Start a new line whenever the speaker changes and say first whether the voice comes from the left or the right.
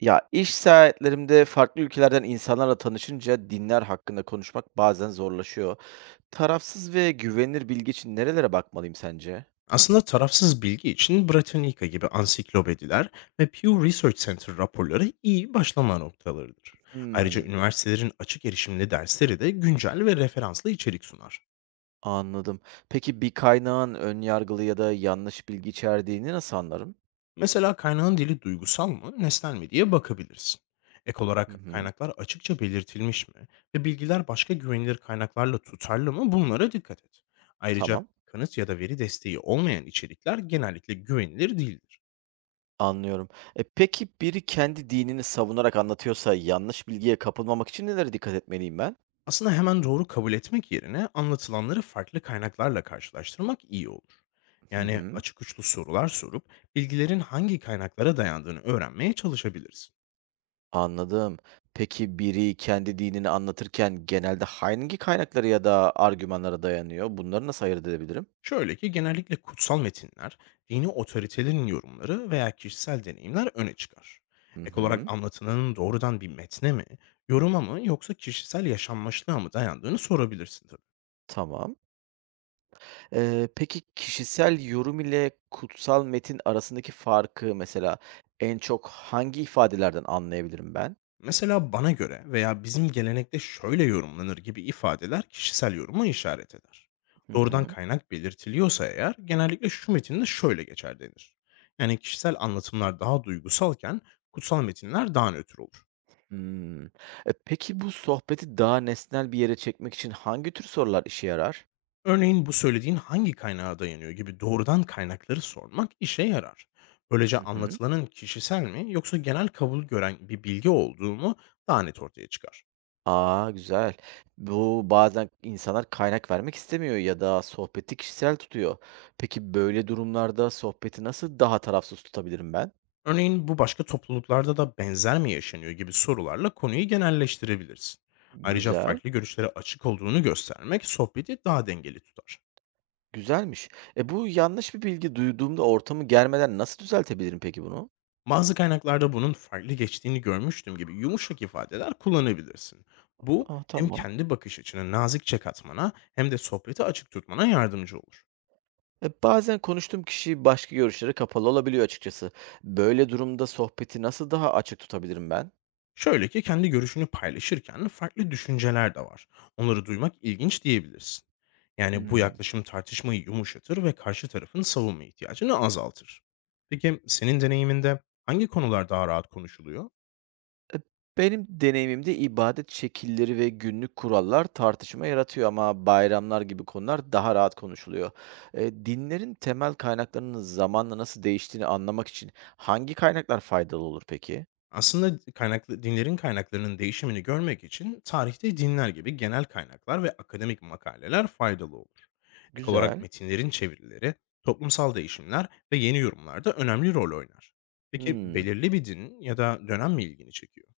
right: Ya, iş seyahatlerimde farklı ülkelerden insanlarla tanışınca dinler hakkında konuşmak bazen zorlaşıyor. Tarafsız ve güvenilir bilgi için nerelere bakmalıyım sence?
left: Aslında tarafsız bilgi için Britannica gibi ansiklopediler ve Pew Research Center raporları iyi başlama noktalarıdır. Ayrıca
right: Hmm,
left: üniversitelerin açık erişimli dersleri de güncel ve referanslı içerik sunar.
right: Anladım. Peki bir kaynağın ön yargılı ya da yanlış bilgi içerdiğini nasıl anlarım?
left: Mesela kaynağın dili duygusal mı, nesnel mi diye bakabilirsin. Ek
right: Hı
left: olarak
right: hı,
left: kaynaklar açıkça belirtilmiş mi ve bilgiler başka güvenilir kaynaklarla tutarlı mı, bunlara dikkat et. Ayrıca
right: tamam.
left: kanıt ya da veri desteği olmayan içerikler genellikle güvenilir değildir.
right: Anlıyorum. E peki biri kendi dinini savunarak anlatıyorsa yanlış bilgiye kapılmamak için nelere dikkat etmeliyim ben?
left: Aslında hemen doğru kabul etmek yerine anlatılanları farklı kaynaklarla karşılaştırmak iyi olur.
right: Hı
left: Yani
right: hı.
left: açık uçlu sorular sorup bilgilerin hangi kaynaklara dayandığını öğrenmeye çalışabiliriz.
right: Anladım. Peki biri kendi dinini anlatırken genelde hangi kaynaklara ya da argümanlara dayanıyor? Bunları nasıl ayırt edebilirim?
left: Şöyle ki, genellikle kutsal metinler, dini otoritelerin yorumları veya kişisel deneyimler öne çıkar.
right: Hı
left: Ek olarak
right: hı.
left: anlatılanın doğrudan bir metne mi, yoruma mı, yoksa kişisel yaşanmışlığa mı dayandığını sorabilirsin tabii.
right: Tamam. Peki kişisel yorum ile kutsal metin arasındaki farkı mesela en çok hangi ifadelerden anlayabilirim ben?
left: Mesela "bana göre" veya "bizim gelenekte şöyle yorumlanır" gibi ifadeler kişisel yoruma işaret eder.
right: Hı
left: Doğrudan
right: hı.
left: kaynak belirtiliyorsa eğer, genellikle "şu metinde şöyle geçer" denir. Yani kişisel anlatımlar daha duygusalken, kutsal metinler daha nötr olur.
right: Hmm. Peki bu sohbeti daha nesnel bir yere çekmek için hangi tür sorular işe yarar?
left: Örneğin "bu söylediğin hangi kaynağa dayanıyor" gibi doğrudan kaynakları sormak işe yarar. Böylece
right: Hı hı.
left: anlatılanın kişisel mi, yoksa genel kabul gören bir bilgi olduğu mu daha net ortaya çıkar.
right: A! Güzel. Bu bazen insanlar kaynak vermek istemiyor ya da sohbeti kişisel tutuyor. Peki böyle durumlarda sohbeti nasıl daha tarafsız tutabilirim ben?
left: Örneğin "bu başka topluluklarda da benzer mi yaşanıyor" gibi sorularla konuyu genelleştirebilirsin. Ayrıca
right: Güzel,
left: farklı görüşlere açık olduğunu göstermek sohbeti daha dengeli tutar.
right: güzelmiş. Bu yanlış bir bilgi duyduğumda ortamı germeden nasıl düzeltebilirim peki bunu?
left: "Bazı kaynaklarda bunun farklı geçtiğini görmüştüm" gibi yumuşak ifadeler kullanabilirsin. Bu
right: A,
left: hem
right: tamam.
left: kendi bakış açını nazikçe katmana, hem de sohbeti açık tutmana yardımcı olur.
right: Bazen konuştuğum kişi başka görüşlere kapalı olabiliyor açıkçası. Böyle durumda sohbeti nasıl daha açık tutabilirim ben?
left: Şöyle ki, kendi görüşünü paylaşırken "farklı düşünceler de var. Onları duymak ilginç" diyebilirsin. Yani bu
right: Hımm.
left: yaklaşım tartışmayı yumuşatır ve karşı tarafın savunma ihtiyacını azaltır. Peki senin deneyiminde hangi konular daha rahat konuşuluyor?
right: Benim deneyimimde ibadet şekilleri ve günlük kurallar tartışma yaratıyor ama bayramlar gibi konular daha rahat konuşuluyor. Dinlerin temel kaynaklarının zamanla nasıl değiştiğini anlamak için hangi kaynaklar faydalı olur peki?
left: Aslında dinlerin kaynaklarının değişimini görmek için "Tarihte Dinler" gibi genel kaynaklar ve akademik makaleler faydalı olur. Ek olarak
right: Güzel.
left: metinlerin çevirileri, toplumsal değişimler ve yeni yorumlar da önemli rol oynar. Peki
right: Hmm.
left: belirli bir din ya da dönem mi ilgini çekiyor?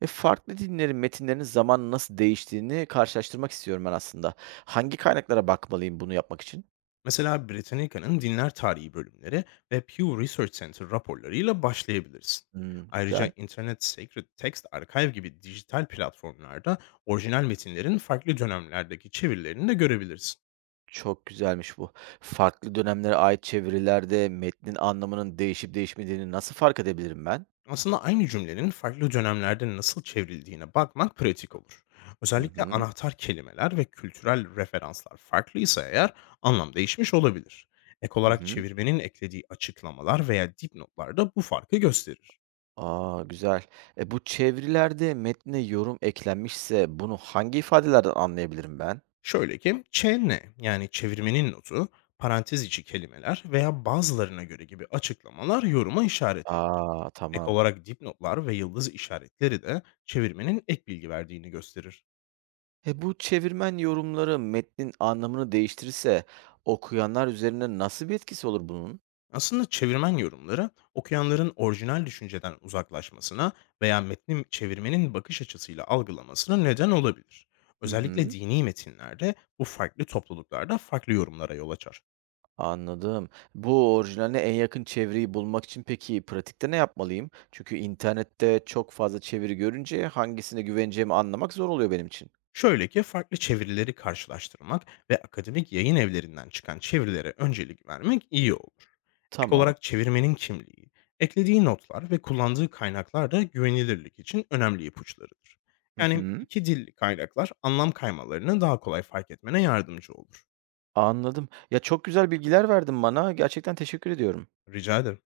right: Farklı dinlerin metinlerinin zamanla nasıl değiştiğini karşılaştırmak istiyorum ben aslında. Hangi kaynaklara bakmalıyım bunu yapmak için?
left: Mesela Britannica'nın Dinler Tarihi bölümleri ve Pew Research Center raporlarıyla başlayabilirsin.
right: Hmm,
left: Ayrıca
right: güzel.
left: Internet Sacred Text Archive gibi dijital platformlarda orijinal metinlerin farklı dönemlerdeki çevirilerini de görebilirsin.
right: Çok güzelmiş bu. Farklı dönemlere ait çevirilerde metnin anlamının değişip değişmediğini nasıl fark edebilirim ben?
left: Aslında aynı cümlenin farklı dönemlerde nasıl çevrildiğine bakmak pratik olur.
right: Hı
left: Özellikle
right: hı.
left: anahtar kelimeler ve kültürel referanslar farklıysa eğer, anlam değişmiş olabilir. Ek
right: Hı
left: olarak
right: hı.
left: çevirmenin eklediği açıklamalar veya dipnotlar da bu farkı gösterir.
right: A, güzel. Bu çevirilerde metne yorum eklenmişse bunu hangi ifadelerden anlayabilirim ben?
left: Şöyle ki, yani çevirmenin notu, parantez içi kelimeler veya "bazılarına göre" gibi açıklamalar yoruma işaret eder.
right: Aa,
left: Ek
right: tamam.
left: olarak dipnotlar ve yıldız işaretleri de çevirmenin ek bilgi verdiğini gösterir.
right: Bu çevirmen yorumları metnin anlamını değiştirirse okuyanlar üzerine nasıl bir etkisi olur bunun?
left: Aslında çevirmen yorumları, okuyanların orijinal düşünceden uzaklaşmasına veya metni çevirmenin bakış açısıyla algılamasına neden olabilir.
right: Hı
left: Özellikle
right: hı.
left: dini metinlerde bu, farklı topluluklarda farklı yorumlara yol açar.
right: Anladım. Bu orijinaline en yakın çeviriyi bulmak için peki pratikte ne yapmalıyım? Çünkü internette çok fazla çeviri görünce hangisine güveneceğimi anlamak zor oluyor benim için.
left: Şöyle ki, farklı çevirileri karşılaştırmak ve akademik yayın evlerinden çıkan çevirilere öncelik vermek iyi olur. Ek
right: Tamam.
left: olarak çevirmenin kimliği, eklediği notlar ve kullandığı kaynaklar da güvenilirlik için önemli ipuçlarıdır.
right: Hı
left: Yani
right: hı.
left: iki dilli kaynaklar, anlam kaymalarını daha kolay fark etmene yardımcı olur.
right: Anladım. Ya, çok güzel bilgiler verdin bana. Gerçekten teşekkür ediyorum.
left: Rica ederim.